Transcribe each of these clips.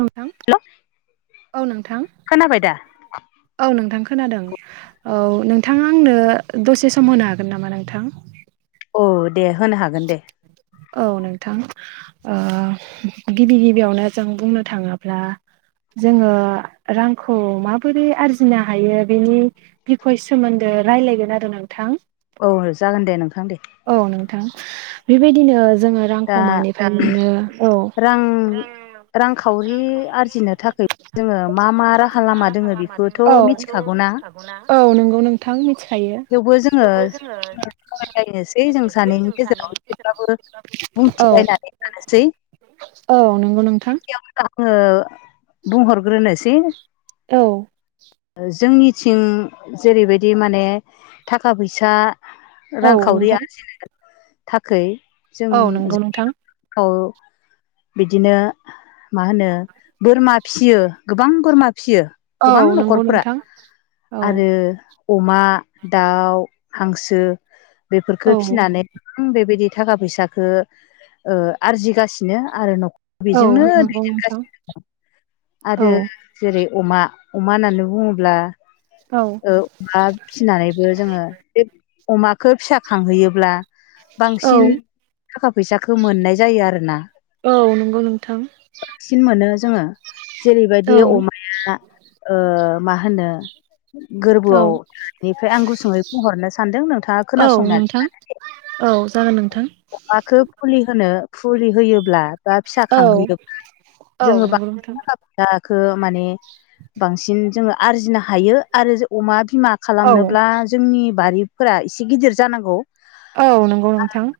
नोंथां हेल' औ नोंथां खोनाबाय दा? औ नोंथां खोनादों औ नोंथाङा आंनो दसे सम होनो हागोन नामा नोंथां? औ दे होनो हागोन दे। औ नोंथां ओ गिबि गिबियावनो जों बुंनो थाङोब्ला जोङो रांखौ माबोरै आरजिनो हायो बेनि बिखय सोमोन्दो ए रायलायगोन आरो नोंथां? औनो जागोन दे नोंथां दे। औ नोंथां बेबायदिनो जोङो दा रांखौ मानिफ्राय मोननो औ। रां रांखावरि आरजिनो थाखाय जोङो मा मा राहा लामा दङ [inaudible] औ मिथिखागौना? औ नोंगौ नोंथां मि थेवबो जोङो [inaudible] जों सानैनि गेजेराव एसेब्लाबो औ बुंथिलायनानै थानोसै। औ नंगौ नोंथां बिदि आङो बुंहरग्रोनोसै। औ जोंनिथिं जेरैबायदि माने थाखा फैसा औ रांखावरि नोंथां आरजिनो थाखै जों औ नंगौ जोंनि नोंथां [inaudible] बिदिनो मा होनो बोरमा फिसियो गोबां बोरमा फियो औ गोबां नंगौ न'खरफोरा नोंथां औ आरो अमा दाउ हांसो बेफोरफोरखौ औ फिनानै बेबायदि थाखा फैसाखौ ओ आरजिगासिनो आरो न'खर औ बेजोंनो नंगौ नोंथां दैदेनगासिनो दं औ आरो जेरै अमा अमा होननानै बुङोब्ला औ ओ अमा फिसिनानैबो जोङो बे अमाखो फिसा खांहैयोब्ला औ बांसिन थाखा फैसाखौ मोननाय जायो आरो ना? औ नंगौ नोंथां। मोनो जोङो औ जेरैबायदि अमाया ओ मा होनो औ गोरबोआव बेनिफ्राय आं गुसुङै बुंहरनो सानदों नोंथाङा औ नोंथां खोनासंनानै औ जागोन नोंथां अमाखौ फुलि होनो फुलि होयोब्ला बा फिसा औ खांहोयोब्ला औ जोङो नंगौ बांसिन नोंथां थाखा फैसाखो माने बांसिन जोङो आरजिनो हायो आरो अमा बिमा औ खालामनोब्ला जोंनि बारि फोरा एसे गिदिर जानांगौ। औ नंगौ नोंथां।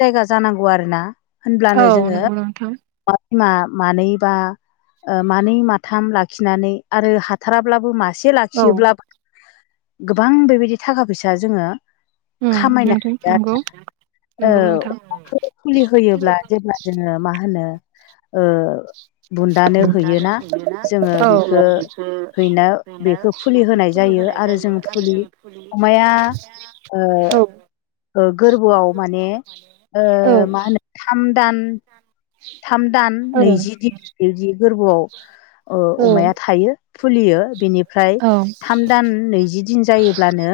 जायगा जानांगौ आरोना औ होनब्लानो जोङो नंगौ नोंथां मा मानै बा ओ मानै माथाम लाखिनानै आरो हाथाराब्लाबो मा सासे औ लाखियोब्ला गोबां बेबायदि थाखा फैसा जोङो उम नोंथां नंगौ। नंगौ ओव नोंथां अमाखौ फुलि होयोब्ला जेब्ला जोङो मा होनो ओ बुन्दानो हैयोना जोङो औ बेखौ हैना बेखो फुलि होनाय जायो। आरो जों फुलि अमाया औ गोरबोआव माने मा होनो थाम दान थाम दान औ नैजि दिन बिदि गोरबोआव अमाया थायो फुलियो बेनिफ्राय थाम दान नैजि दिन जायोब्लानो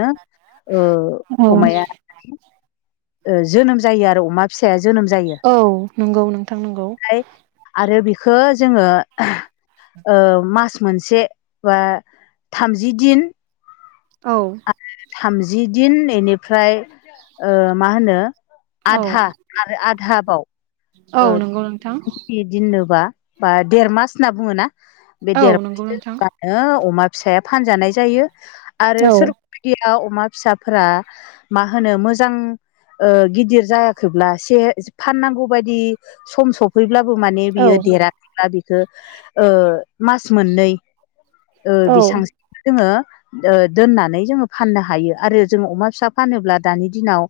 औ अमाया जोनोम जायो आरो अमा फिसाया जोनोम जायो औ नंगौ नोंथां नंगौ फ्राय आरो खो जोंङो मास मोनसे बा थामजि दिन औ थामजि दिन बेनिफ्राय मा होनो औ आधा आरो आधा बाव औ नंगौ नोंथां दोननोबा बा देरमास होनना बुङोना बे औ नंगौ नोंथां। देरमासोब्लानो अमा फिसाया फानजानाय जायो आरो औ सोरबा फा अमा फिसाफोरा मा होनो मोजां गिदिर जायाखैब्ला से फाननांगौ बायदि सम सफैब्ला माने बियो औ देराखैब्ला बिखौ मास मोननै औ बेसांसिम जोङो दोननानै जोङो फाननो हायो आरो जोङो अमा फिसा फानोब्ला दानि दिनाव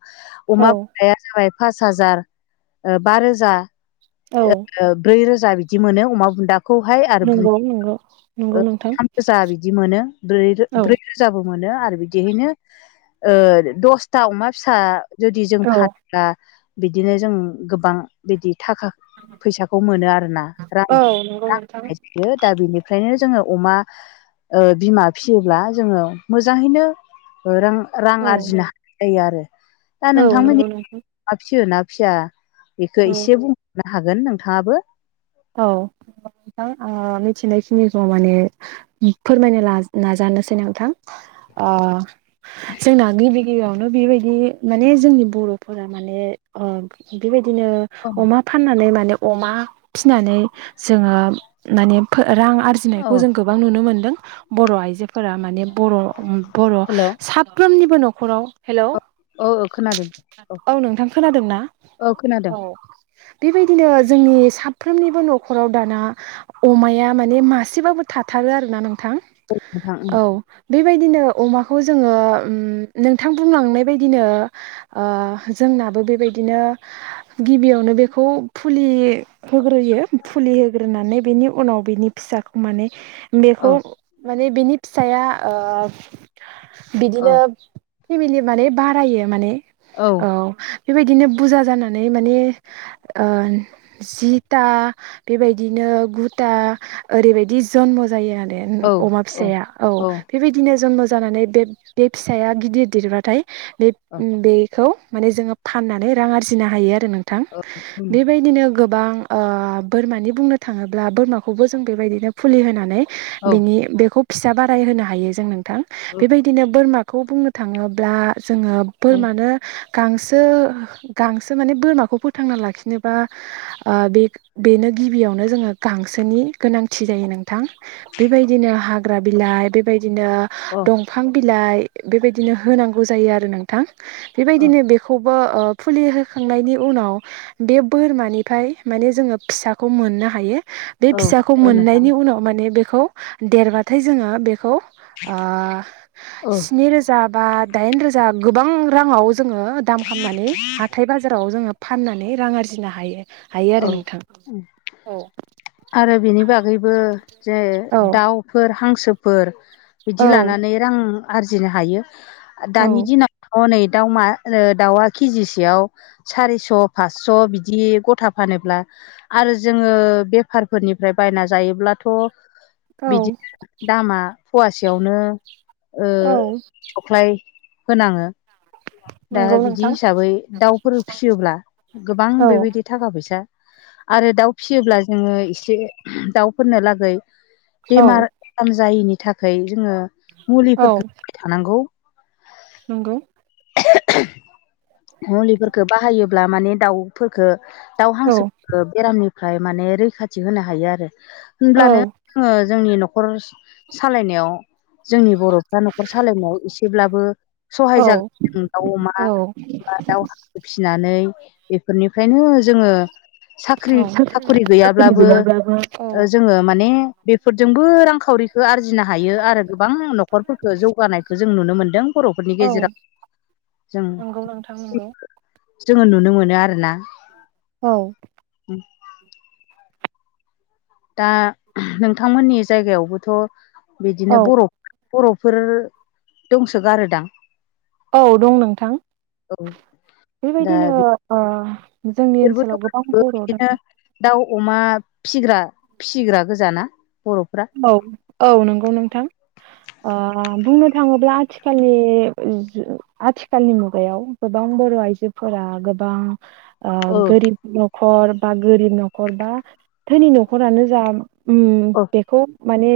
अमा औ फिसाया जाबाय फास हाजार बा रोजा औ ब्रै रोजा जा बिदि मोनो अमा बुन्दाखौहाय आरो नंगौ नंगौ नंगौ बुन्दिखौ नोंथां थाम रोजा बिदि मोनो ब्रै औ रोजाबो मोनो आरो बिदिहायनो दसथा अमा फिसा जुदि जों औ फानोब्ला बिदिनो जों गोबां बिदि थाखा फैसाखौ मोनो आरोना रां औ नंगौ नोंथां रांयो दा बेनि- फ्रायनो जोङो अमा बिमा फिसियोब्ला जोङो मोजाङैनो रां रां औ आरजिनो हायो आरो औ नंगौ नंगौ ना फियो ना फिया बेखौ एसे बुंहरनो हागोन नोंथाङाबो औ ओ मिथिनायखिनिखौ माने फोरमायनो ना नाजानोसै नोंथां ओ जोंना गिबि यावनो बेबायदि माने जोंनि बर'फोरा माने ओ बेबायदि बिदिनो अमा फाननानै माने अमा फिनानै जोङो माने फो रां औ आरजिनायखौ जों गोबां नुनो मोनदों बर' आइजो फोरा माने बर' बर' हेलौ साफ्रोमनिबो न'खराव हेल' औ नोंथां खोनादोंना औ खोनादों औ बेबायदिनो जोंनि साब फ्रोमनिबो न'खराव दाना अमाया माने मासेबाबो थाथारो आरोना नों थां नोंथां औ बे बायदिनो अमाखौ जों उम नोंथां बुंलांनाय बायदिनो ओ जोंना आबो बेबायदिनो गिबियावनो बेखौ फुलि होग्रोयो फुलि होग्रोनानै बेनि उनाव बिनि फिसाखौ माने औ बेखौ माने बिनि फिसाया ओ औ बिदिनो फेमिलि माने बारायो माने औ बेबायदिनो बुरजा जानानै माने ओ जिथा बेबायदिनो गुथा ओरैबायदि जन्म जायो आरो अमा फिसाया औ बेबायदिनो जन्म जानानै बे बे फिसाया गिदिर दिरबाथाय बे औ बेखौ माने जोङो फाननानै रां आरजिनो हायो आरो नोंथां बेबायदिनो गोब बां ओ बोरमानि बुंनो थाङोब्ला बोरमाखौबो जों बेबायदिनो फुलि होनानै बिनि बेखौ फिसा बाराय होनो हायो जों नोंथां बेबायदिनो बोरमा खौ बुंनो थाङोब्ला जोङो बोरमानो गांसो गांसो माने बोरमाखौ फोथांना लाखिनोबा ओ बे बेनो गिबियावनो जोङो गांसोनि गोनांथि जायो नों थां बेबायनो हाग्रा बिलाइ बेबादिनो औ दंफां बि लाइ बेबादिनो होनांगौ जायो आरो नोंथां बेबायदिनो बेखौ बो ओ फुलि होखांनायनि उनाव बे बोरमानि ओमफ्राय माने जोङो फिसाखौ मोननो हायो बे औ फिसाखौ औ नोंथां मोननायनि उनाव माने बे खौ देरबाथाय जोङो बेखौ ओ औ स्नि रोजा बा दाइन रोजा गोबां राङाव जोङो दाम खामनानै हाथाय बाजाराव जोङो फाननानै रां आरजिनो हायो। हायो आरो औ नोंथा औ ओ बिनि बागैबो जे औ दावफोर हां सोफोर बिदि औ लानानै रां आरजिनो हायो दानि दिनावथ' नै दाउमा ओ दाउआ केजिसेयाव सारिस' फासस' बिदि गथा फानोब्ला आरो जोङो बेफारफोरनिफ्राय बायना जायोब्लाथ' औ बिदि दामा फवासेयावनो ओ औ खख्लाय होनाङो दा नंगौ बिदि नोंथां हिसाबै दाउफोर फिसियोब्ला गोबां औ बेबायदि थाखा फैसा आरो दाउ फिसियोब्ला जोङो एसे दाउफोरनो लागै औ बेमार आजार जायिनि थाखाय जोङो औ मुलिफोरखौ होबाथानांगौ। नंगौ मुलिफोरखो बाहायोब्ला माने दाउफोरखो दाउ औ हांसो बेरामनि फ्राय माने रैखाथि होनो हायो आरो औ होनब्लानो ज जोंनि न' खर सालायनायाव जोंनि बर'फ्रा न'खर सालायनायाव एसेब्लाबो सहाय जा औ गोन दाउ, अमा औ बा, दाउ हांसो फिसिनानै बेफोरनिफ्रायनो जोङो साख्रि साखरि औ गैयाब्लाबो जोङो माने बेफोरजोंबो रांखावरिखौ आरजिनो हायो आरो गोबां न'खरफोरखौ जौगानायखौ जों नुनो मोन्दों। बर'फोरनि औ गेजेराव जों नंगौ नोंथां नंगौ। जोङो नुनो मोनो आरोना औ। [inaudible] दा नोंथांमोननि जायगायावबोथ' बिदिनो औ बर' बर'फोर दंसोगारो दां? औ दं नोंथां दा बेबायदिनो ओ जोंनि बिसोरबोथ' ओनसोलाव गोबां गासैबो बर' दं बिदिनो दाउ अमा फिग्रा फिसिग्रा गोजाना बर'फ्रा औ औ नंगौ नोंथां, ओ बुंनो थाङोब्ला आथिखालनि जु आथिखालनि मुगायाव गोबां बर' आइजोफोरा गो बां ओ औ गोरिब न' खर बा गोरिब न'खर बा धोनि न'खरानो जा उम औ बेखौ माने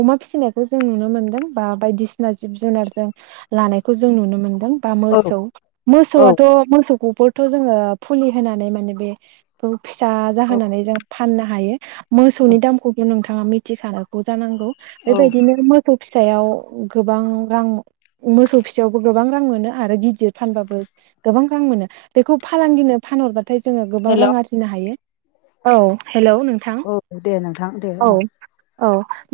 अमा फिसिनायखौ जों नुनो मोनदों बा बायदिसिना जिब जुनारजों ला नायखौ जों नुनो मोनदों बा औ मोसौ औ मोसौआथ' मोसौखौ थ' जोङो फुलि होनानै माने बे फिसा जाहोनानै जों फाननो हायो। औ मोसौनि दामखौबो नोंथाङा मिथिखानांगौ जानांगौ औ बेबायदिनो मोसौ फिसायाव गोबां रां मोसौ फिसायावबो गोबां रां मोनो आरो गिदिर फानबाबो गोबां रां मोनो बेखौ फालांगिनो फानहरबाथाय जोङो गोबां हेल' रां आरजिनो हायो औ हेलौ नोंथां औ दे नोंथां दे औ ओं औ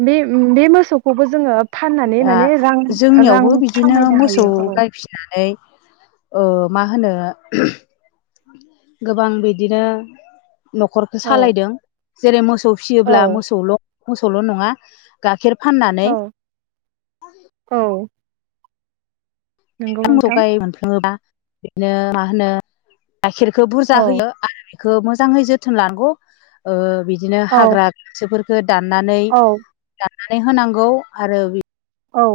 बे बे मोसौखौबो जोङो फाननानै दा माने रां रां जोंनियावबो बिदिनो खामायनो मोसौ हायो औ गाय फिसिनानै ओ मा होनो गोबां बिदिनो न'खरखो औ सालायदों जेरै मोसौ फियोब्ला औ मोसौल' मोसौल' नङा गाइखेर फाननानै औ औ नंगौ मोजां मोसौ नोंथां गाय मोनफ्लाङोबा बिदिनो मा होनो गाइखेरखौ बुरजा औ होयो आरो बेखौ मोजाङै जोथोन लानांगौ बिदिनो औ हाग्रा गांसोफोरफोरखौ दाननानै औ दाननानै होनांगौ आरो औ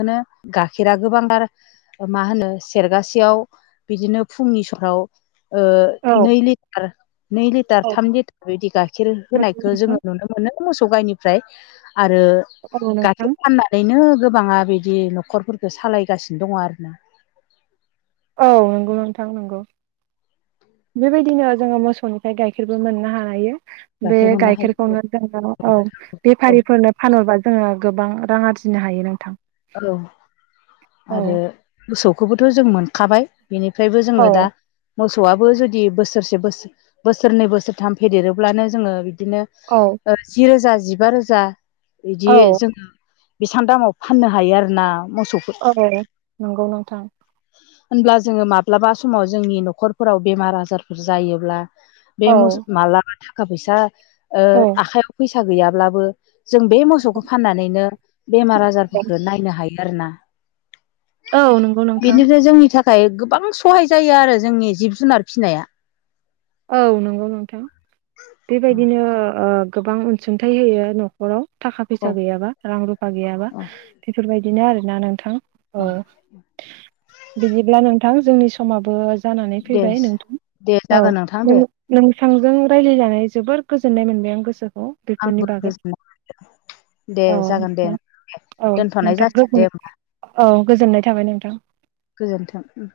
बेनो गाइखेरा गोबांथार मा होनो सेरगासेयाव बिदिनो फुंनि माव ओ औ नै लिटार नै लिटार औ थाम लिटार बिदि गाइखेर नंगौ होनायखौ जोङो नोंथां नुनो मोनो मोसौ गाइनिफ्राय आरो औ गाइखेर नोंथां फाननानैनो गोबाङा बेबायदि न'खरफोरखौ सालायगासिनो दङ आरोना औ नंगौ नोंथां नंगौ बेबायदिनो जोङो मोसौनिफ्राय गाइखेरबो मोननो हानायो। बे गाइखेर मोननो हायो गाइखेरखौनो जोङो औ औ बेफारिफोरनो फानहरोबा जोङो गोबां रां आरजिनो हायो नोंथां औ आरो औ मोसौखौबोथ' जों मोनखाबाय बेनिफ्रायबो औ जोङो दा मोसौआबो जुदि बोसोरसे बोसोर बोसोरनै बोसोरथाम फेदेरोब्लानो जोङो बिदिनो औ जि रोजा जिबा रोजा बिदि औ जोङो बेसेबां दामाव फाननो हायो आरो ना मसौ औ नंगौ नोंथां होनब्ला जोङो माब्लाबा समाव जोंनि न'खरफोराव बेमार आजारफोर जायोब्ला बे औ मु माबलाबा थाखा फैसा ओ औ आखाइयाव फैसा गैयाब्लाबो जों बे मोसौखौ फाननानैनो बेमार आजारफोरखौ नायनो हायो आरोना। औ नंगौ नोंथां। बेनिफ्राय जोंनि थाखाय गोबां सहाय जायो आरो जोंनि जिब जुनार फिसिनाया। औ नंगौ नोंथां बेबायदिनो ओ गोबां अनसुंथाइ होयो न'खराव थाखा फैसा औ गैयाबा रां रुफा गैयाबा औ बेफोरबाय बिदिनो आरोना नोंथां औ बिदिब्ला नोंथां जोंनि समाबो जानानै दे फैबाय नोंथां दे औ जागोन नोंथां नों दे नोंथांजों रायज्लायनानै जोबोर गोजोननाय मोनबाय आं गोसो आंबो गोजोननाय मोनदों। दे औ जागोन दे नोंथां औ दोनथ'नाय नोंथां जासिगोन दे गोजोन होमबा औ गोजोननाय थाबाय नोंथां। गोजोनथों